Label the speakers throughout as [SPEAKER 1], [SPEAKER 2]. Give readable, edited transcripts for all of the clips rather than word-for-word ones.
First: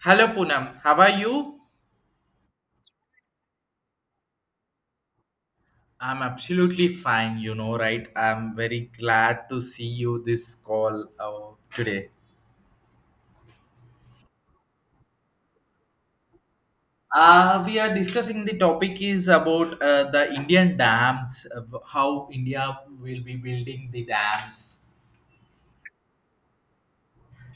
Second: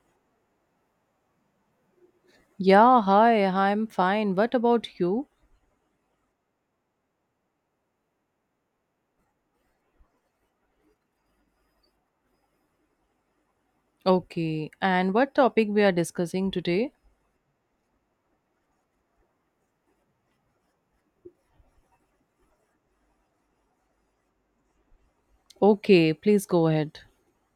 [SPEAKER 1] Hello Poonam, how are you?
[SPEAKER 2] Yeah, hi, I'm fine. What about you?
[SPEAKER 1] I'm absolutely fine, you know, right? I'm very glad to see you this call today.
[SPEAKER 2] Okay, and what topic we are discussing today?
[SPEAKER 1] We are discussing the topic is about the Indian dams, how India will be building the dams.
[SPEAKER 2] Okay, please go ahead.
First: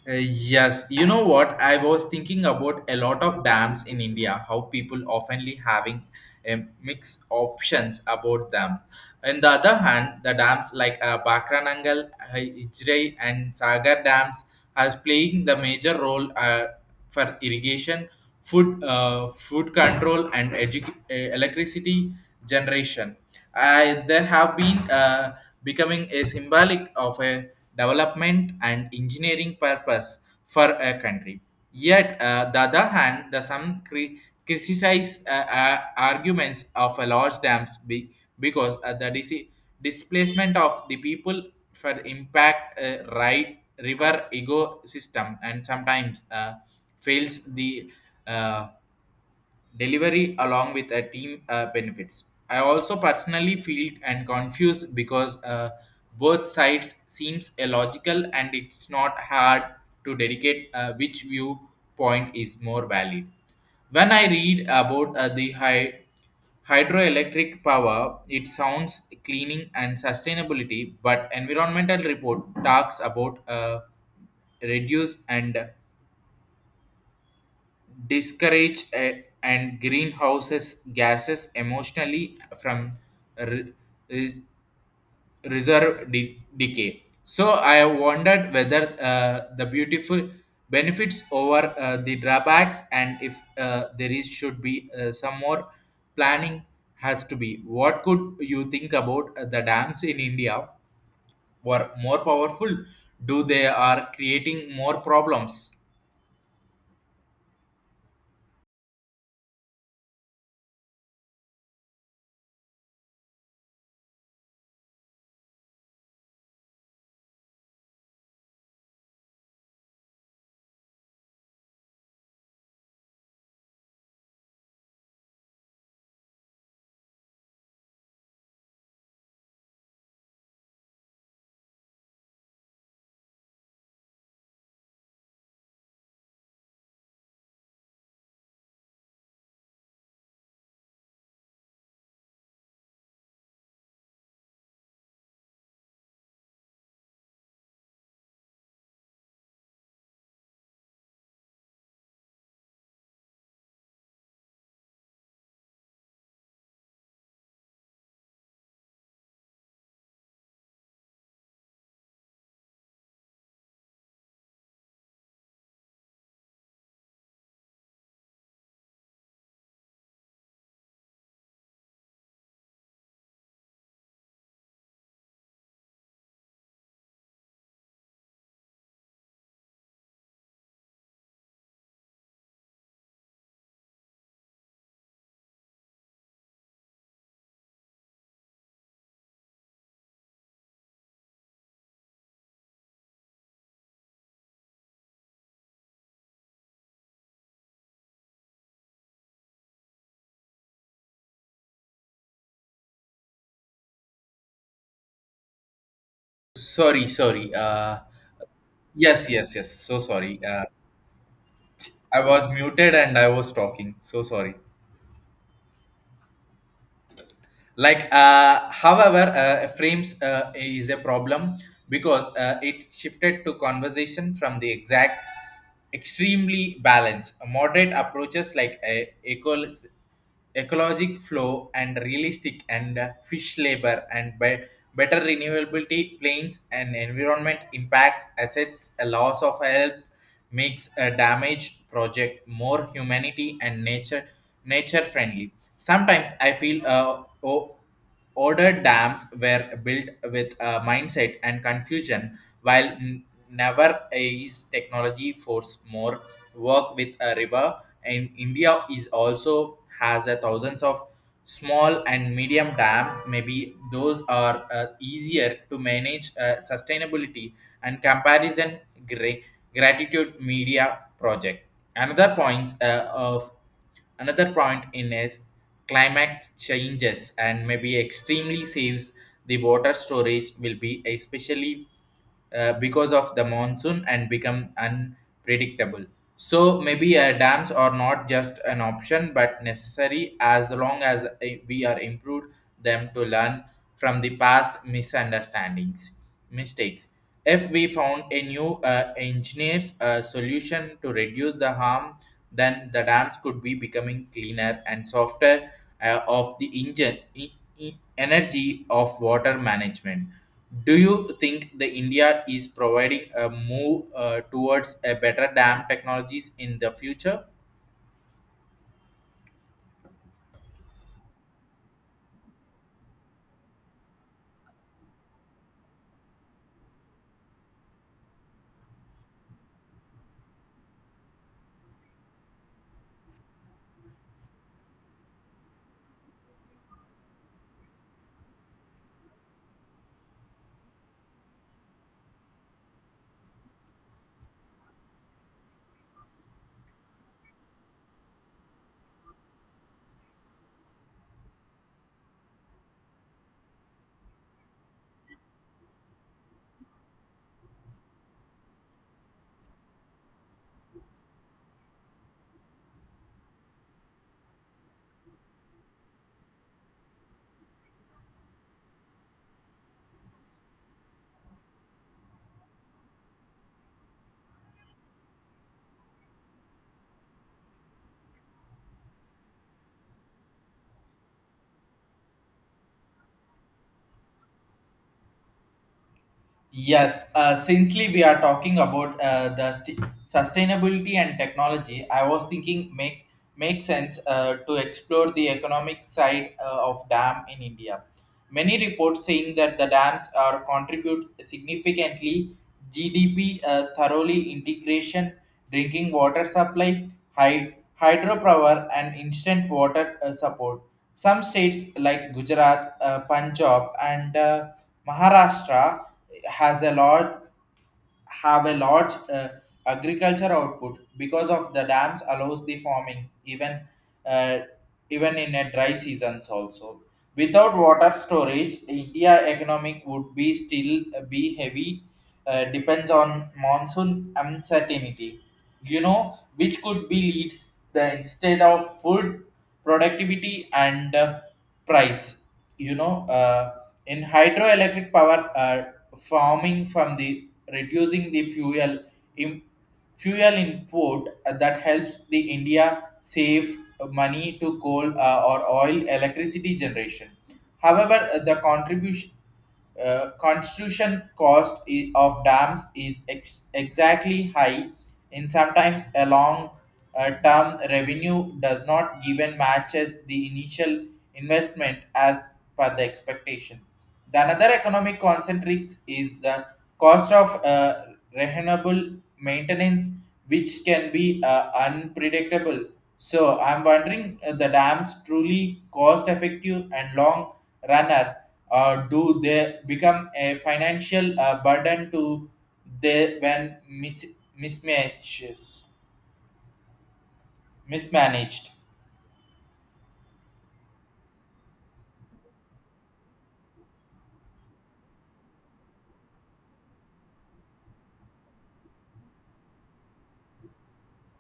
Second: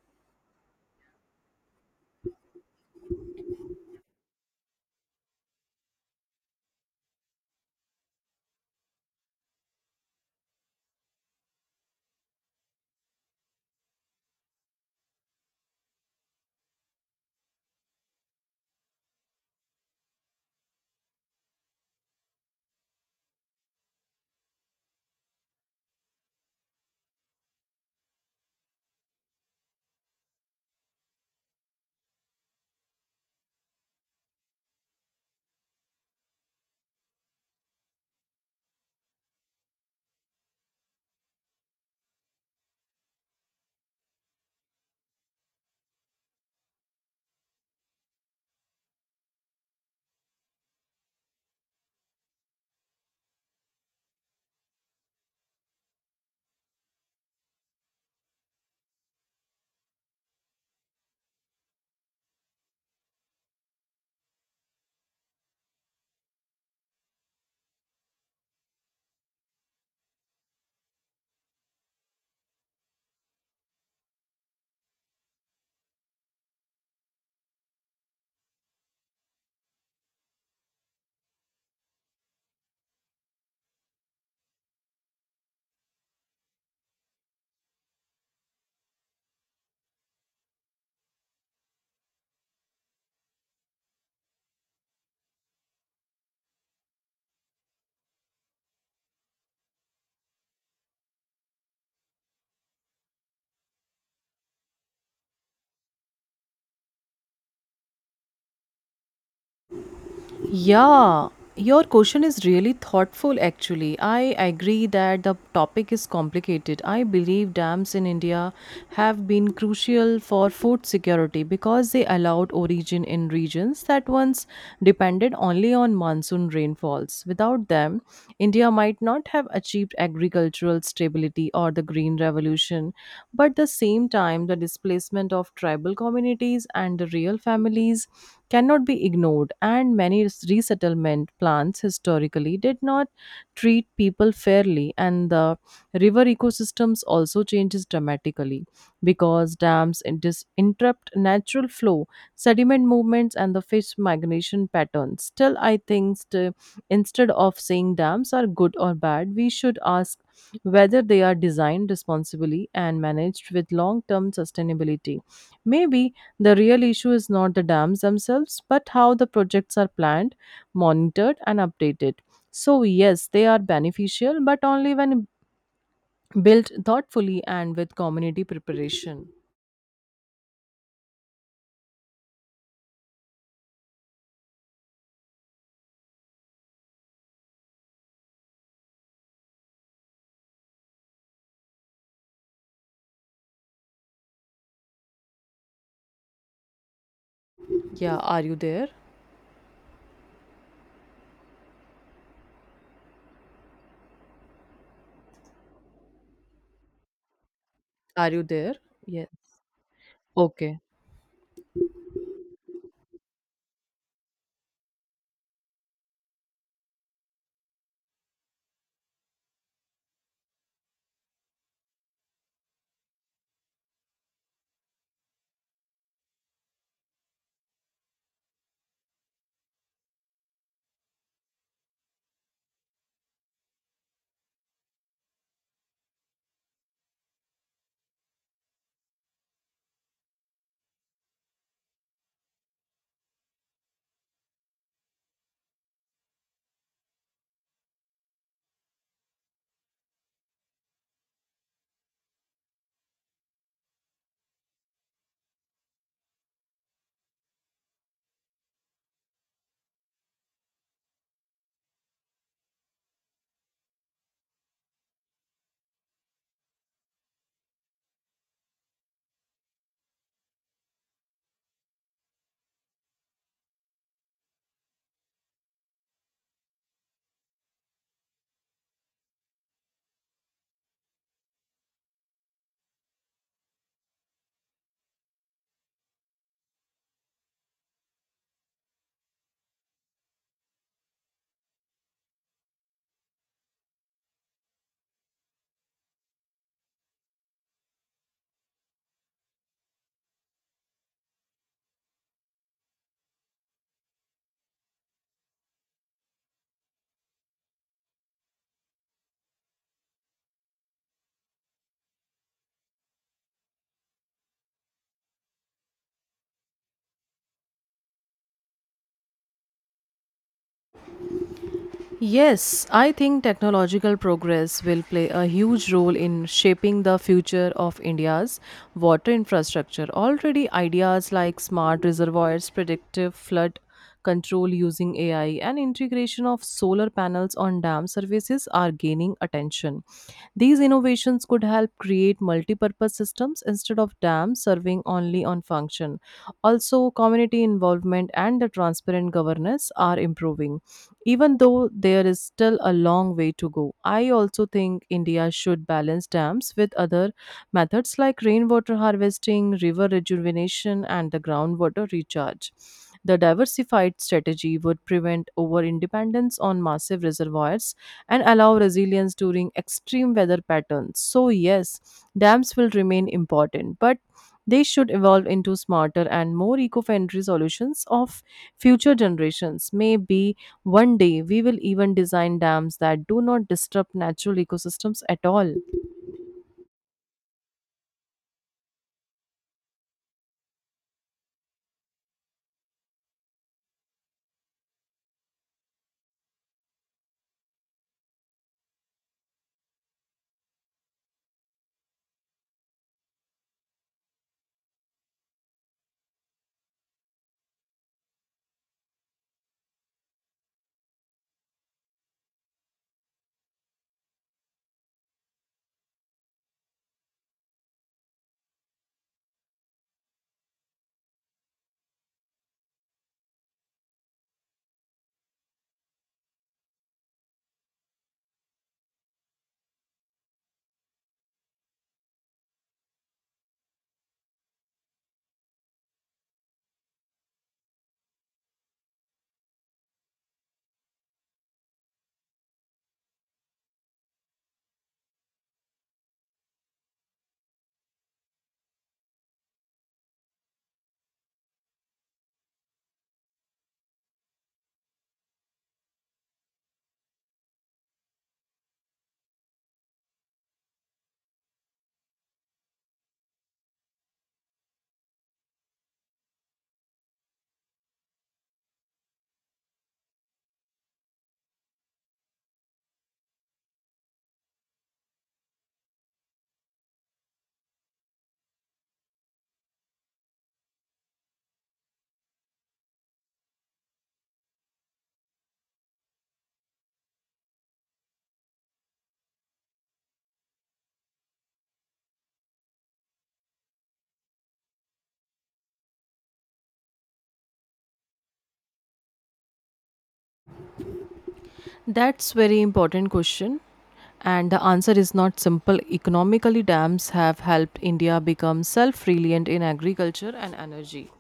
[SPEAKER 1] Yes, you know what? I was thinking about a lot of dams in India, how people oftenly having mixed options about them. On the other hand, the dams like Bakranangal, Ijrai, and Sagar dams has playing the major role for irrigation, food, food control, and electricity generation. I, there have been becoming a symbolic of a development and engineering purpose for a country. Yet, the other hand, the some criticize arguments of a large dams because the displacement of the people for impact right river ecosystem and sometimes fails the uh, delivery along with a team benefits. I also personally feel and confused because both sides seems illogical and it's not hard to dedicate which viewpoint is more valid. When I read about the high hydroelectric power, it sounds cleaning and sustainability, but environmental report talks about reduce and discourage and greenhouses gases emotionally from re- res- reserve decay. So I wondered whether the beautiful benefits over the drawbacks and if there is should be some more planning has to be. What could you think about the dams in India were more powerful? Do they are creating more problems?
[SPEAKER 2] Yeah, your question is really thoughtful actually. I agree that the topic is complicated. I believe dams in India have been crucial for food security because they allowed origin in regions that once depended only on monsoon rainfalls. Without them, India might not have achieved agricultural stability or the green revolution. But at the same time, the displacement of tribal communities and the real families cannot be ignored, and many resettlement plans historically did not treat people fairly, and the river ecosystems also changes dramatically because interrupt natural flow, sediment movements, and the fish migration patterns. Still, instead of saying dams are good or bad, we should ask whether they are designed responsibly and managed with long term sustainability. Maybe the real issue is not the dams themselves, but how the projects are planned, monitored, and updated. So, yes, they are beneficial, but only when built thoughtfully and with community preparation. Yeah, are you there?
[SPEAKER 1] Sorry, sorry.
[SPEAKER 2] Are you there?
[SPEAKER 1] Yes, yes,
[SPEAKER 2] Yes.
[SPEAKER 1] yes. So sorry.
[SPEAKER 2] Okay.
[SPEAKER 1] I was muted and I was talking. So sorry. Like however frames is a problem because it shifted to conversation from the exact extremely balance moderate approaches like a ecologic flow and realistic and fish labor and better renewability planes and environment impacts assets a loss of help makes a damage project more humanity and nature friendly. Sometimes I feel older dams were built with a mindset and confusion, while never is technology forced more work with a river. And India is also has a thousands of small and medium dams. Maybe those are easier to manage sustainability and comparison. Gra- Gratitude media project. Another points uh, of Another point in is climate changes and maybe extremely saves the water storage will be especially because of the monsoon and become unpredictable. So maybe dams are not just an option but necessary as long as we are improved them to learn from the past misunderstandings, mistakes. If we found a new engineer's solution to reduce the harm, then the dams could be becoming cleaner and softer of the engine, energy of water management. Do you think the India is providing a move towards a better dam technologies in the future?
[SPEAKER 2] Yes, I think technological progress will play a huge role in shaping the future of India's water infrastructure. Already, ideas like smart reservoirs, predictive flood control using AI, and integration of solar panels on dam surfaces are gaining attention. These innovations could help create multi-purpose systems instead of dams serving only on function. Also, community involvement and the transparent governance are improving. Even though there is still a long way to go, I also think India should balance dams with other methods like rainwater harvesting, river rejuvenation, and the groundwater recharge. The diversified strategy would prevent over independence on massive reservoirs and allow resilience during extreme weather patterns. So, yes, dams will remain important, but they should evolve into smarter and more eco-friendly solutions of future generations. Maybe one day we will even design dams that do not disrupt natural ecosystems at all.
[SPEAKER 1] Yes, sincerely, we are talking about the sustainability and technology. I was thinking make sense to explore the economic side of dam in India. Many reports saying that the dams are contribute significantly GDP thoroughly integration, drinking water supply, hy- hydropower, and instant water support. Some states like Gujarat, Punjab, and Maharashtra has a large have a large agriculture output because of the dams allows the farming even uh, even in a dry seasons also. Without water storage, India economic would be still be heavy depends on monsoon uncertainty, you know, which could be leads the instead of food productivity and price, you know, uh, in hydroelectric power farming from the reducing the fuel im- fuel import that helps the India save money to coal or oil electricity generation. However the contribution construction cost of dams is exactly high, and sometimes a long term revenue does not given matches the initial investment as per the expectation. The another economic concentrics is the cost of renewable maintenance, which can be unpredictable. So I'm wondering the dams truly cost effective and long runner, or do they become a financial burden to they when mis- mismatches mismanaged.
[SPEAKER 2] That's very important question and the answer is not simple. Economically dams have helped India become self-reliant in agriculture and energy,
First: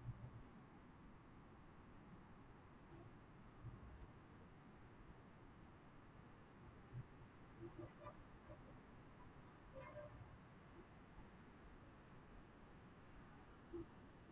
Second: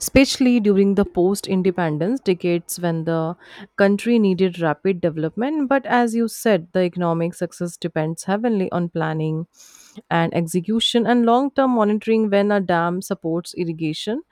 [SPEAKER 2] especially during the post-independence decades when the country needed rapid development, but as you said, the economic success depends heavily on planning and execution and long-term monitoring when a dam supports irrigation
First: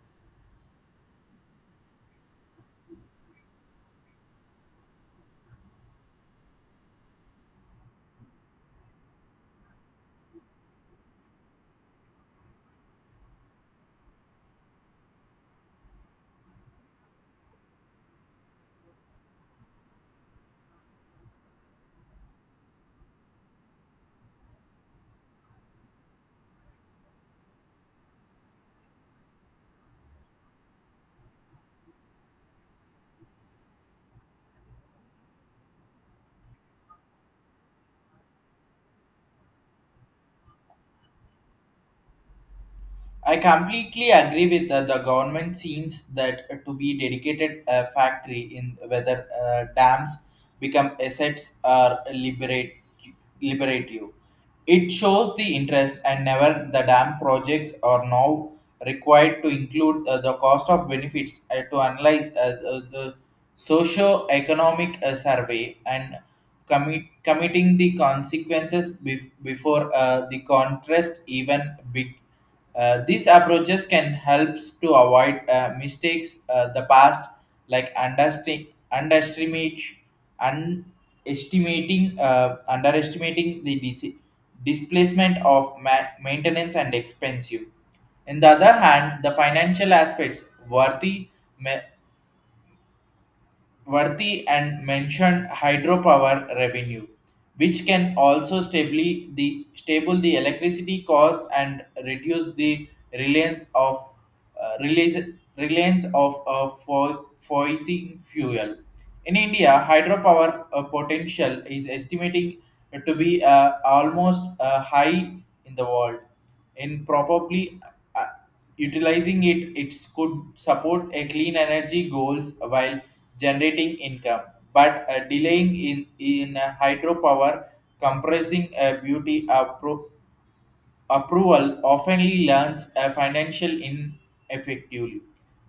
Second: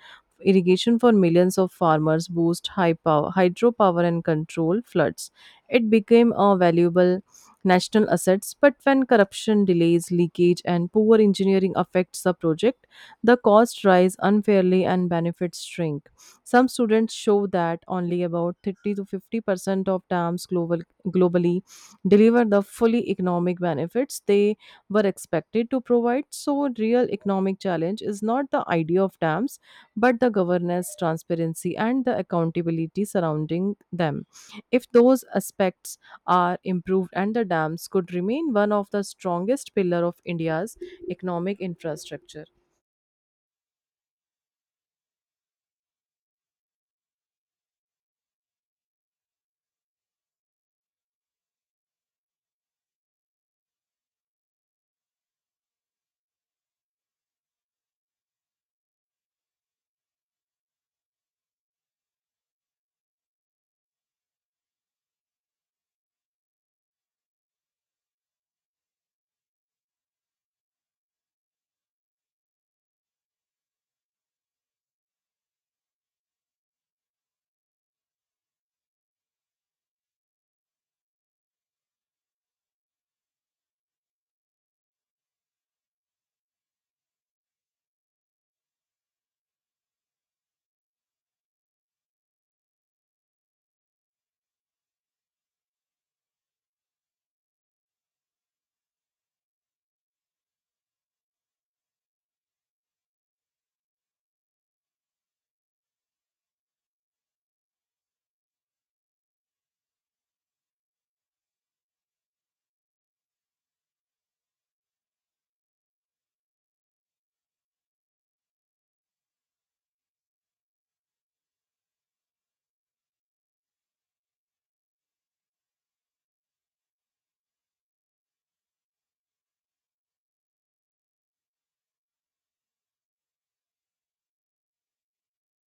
[SPEAKER 2] irrigation for millions of farmers boost high power hydropower and control floods it became a valuable national assets, but when corruption, delays, leakage, and poor engineering affects the project, the costs rise unfairly and benefits shrink. Some students show that only about 30 to 50% of globally deliver the fully economic benefits they were expected to provide. So, real economic challenge is not the idea of dams, but the governance, transparency, and the accountability surrounding them. If those aspects are improved and the dams could remain one of the strongest pillar of India's economic infrastructure.
[SPEAKER 1] I completely agree with the government seems that to be dedicated factory in whether dams become assets or liberate liberative. It shows the interest and never the dam projects are now required to include the cost of benefits to analyze the socio-economic survey and committing the consequences before the contrast even big. These approaches can help to avoid mistakes the past like understi- underestimate underestimating underestimating the displacement of maintenance and expensive. On the other hand, the financial aspects worthy and mentioned hydropower revenue, which can also stably the stable the electricity cost and reduce the reliance of uh, reliance, reliance of fossil fuel. In India, hydropower potential is estimating to be almost high in the world, in probably uh, utilizing it, it could support a clean energy goals while generating income, but delaying in hydropower compressing a beauty approval often learns a financial ineffectively.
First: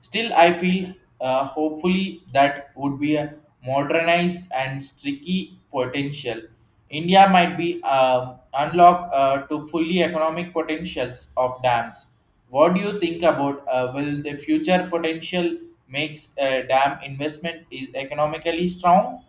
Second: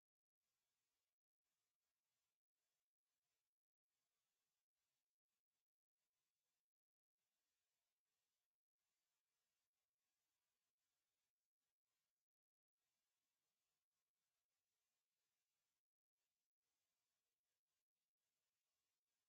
[SPEAKER 1] Still, I feel hopefully that would be a modernized and streaky potential. India might be unlock to fully economic potentials of dams. What do you think about will the future potential makes a dam investment is economically strong?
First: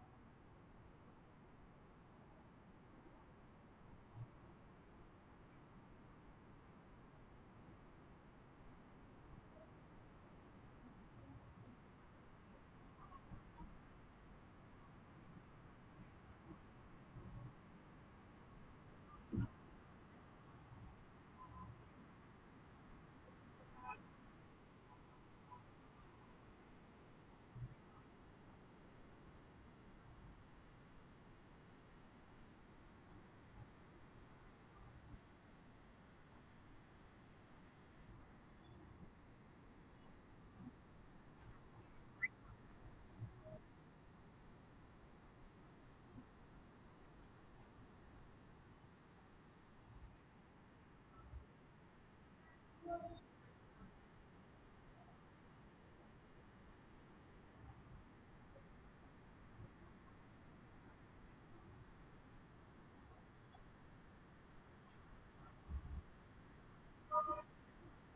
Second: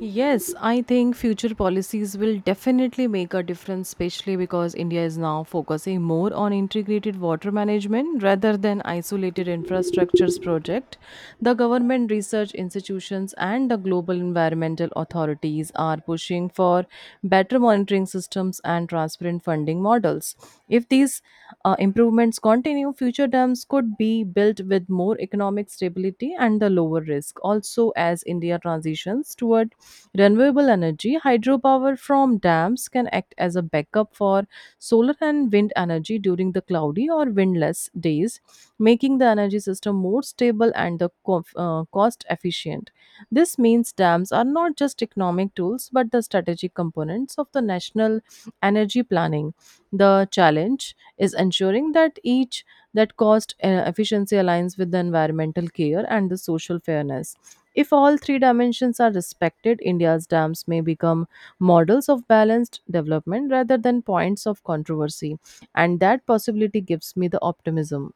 [SPEAKER 2] Yes, I think future policies will definitely make a difference, especially because India is now focusing more on integrated water management rather than isolated infrastructures project. The government research institutions and the global environmental authorities are pushing for better monitoring systems and transparent funding models. If these improvements continue, future dams could be built with more economic stability and the lower risk. Also, as India transitions toward Renewable energy, hydropower from dams can act as a backup for solar and wind energy during the cloudy or windless days, making the energy system more stable and the cost efficient. This means dams are not just economic tools but the strategic components of the national energy planning. The challenge is ensuring that each that cost efficiency aligns with the environmental care and the social fairness. If all three dimensions are respected, India's dams may become models of balanced development rather than points of controversy. And that possibility gives me the optimism.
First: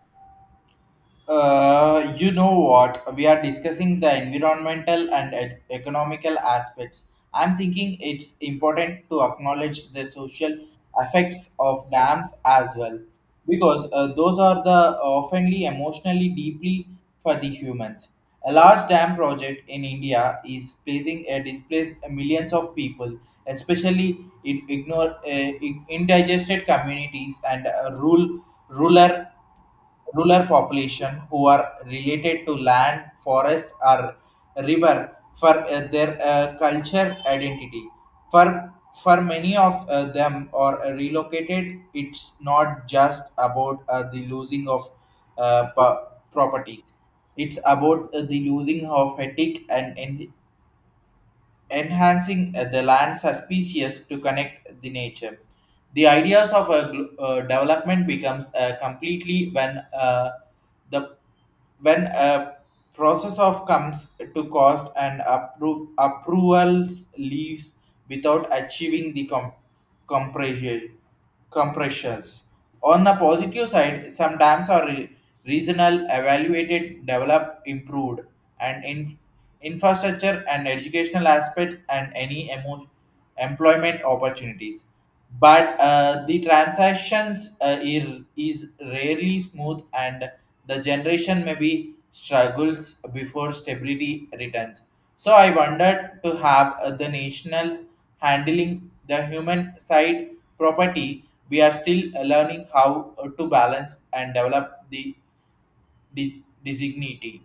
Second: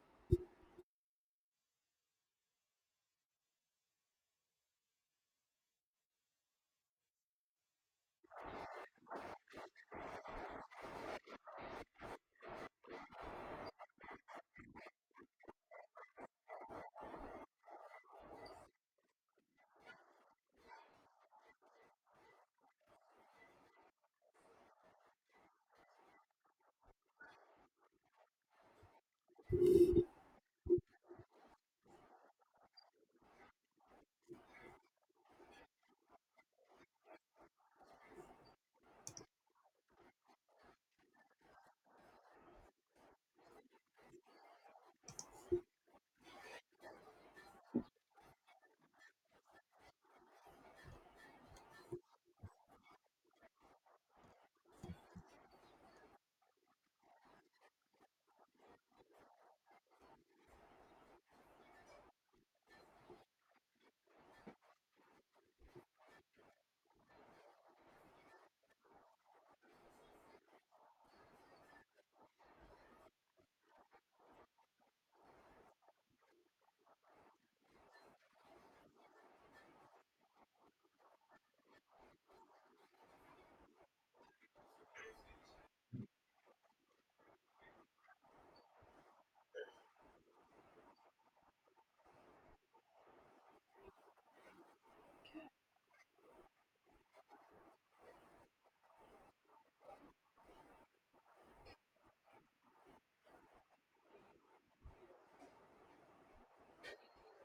[SPEAKER 1] You know what? We are discussing the environmental and economical aspects. I'm thinking it's important to acknowledge the social effects of dams as well, because those are the oftenly emotionally deeply for the humans. A large dam project in India is placing a displaced millions of people, especially in ignore in indigested communities and rural rural population who are related to land, forest, or river for their culture identity. For for many of them are relocated, it's not just about the losing of uh, pro- properties. It's about the losing of ethic and enhancing the land's species to connect the nature. The ideas of a development becomes completely when the when a process of comes to cost and approve approvals leaves without achieving the compression compressions. On the positive side, some dams are regional evaluated developed improved and in infrastructure and educational aspects and any employment opportunities, but the transactions is rarely smooth and the generation maybe struggles before stability returns. So I wondered to have the national handling the human side property. We are still learning how to balance and develop the designity.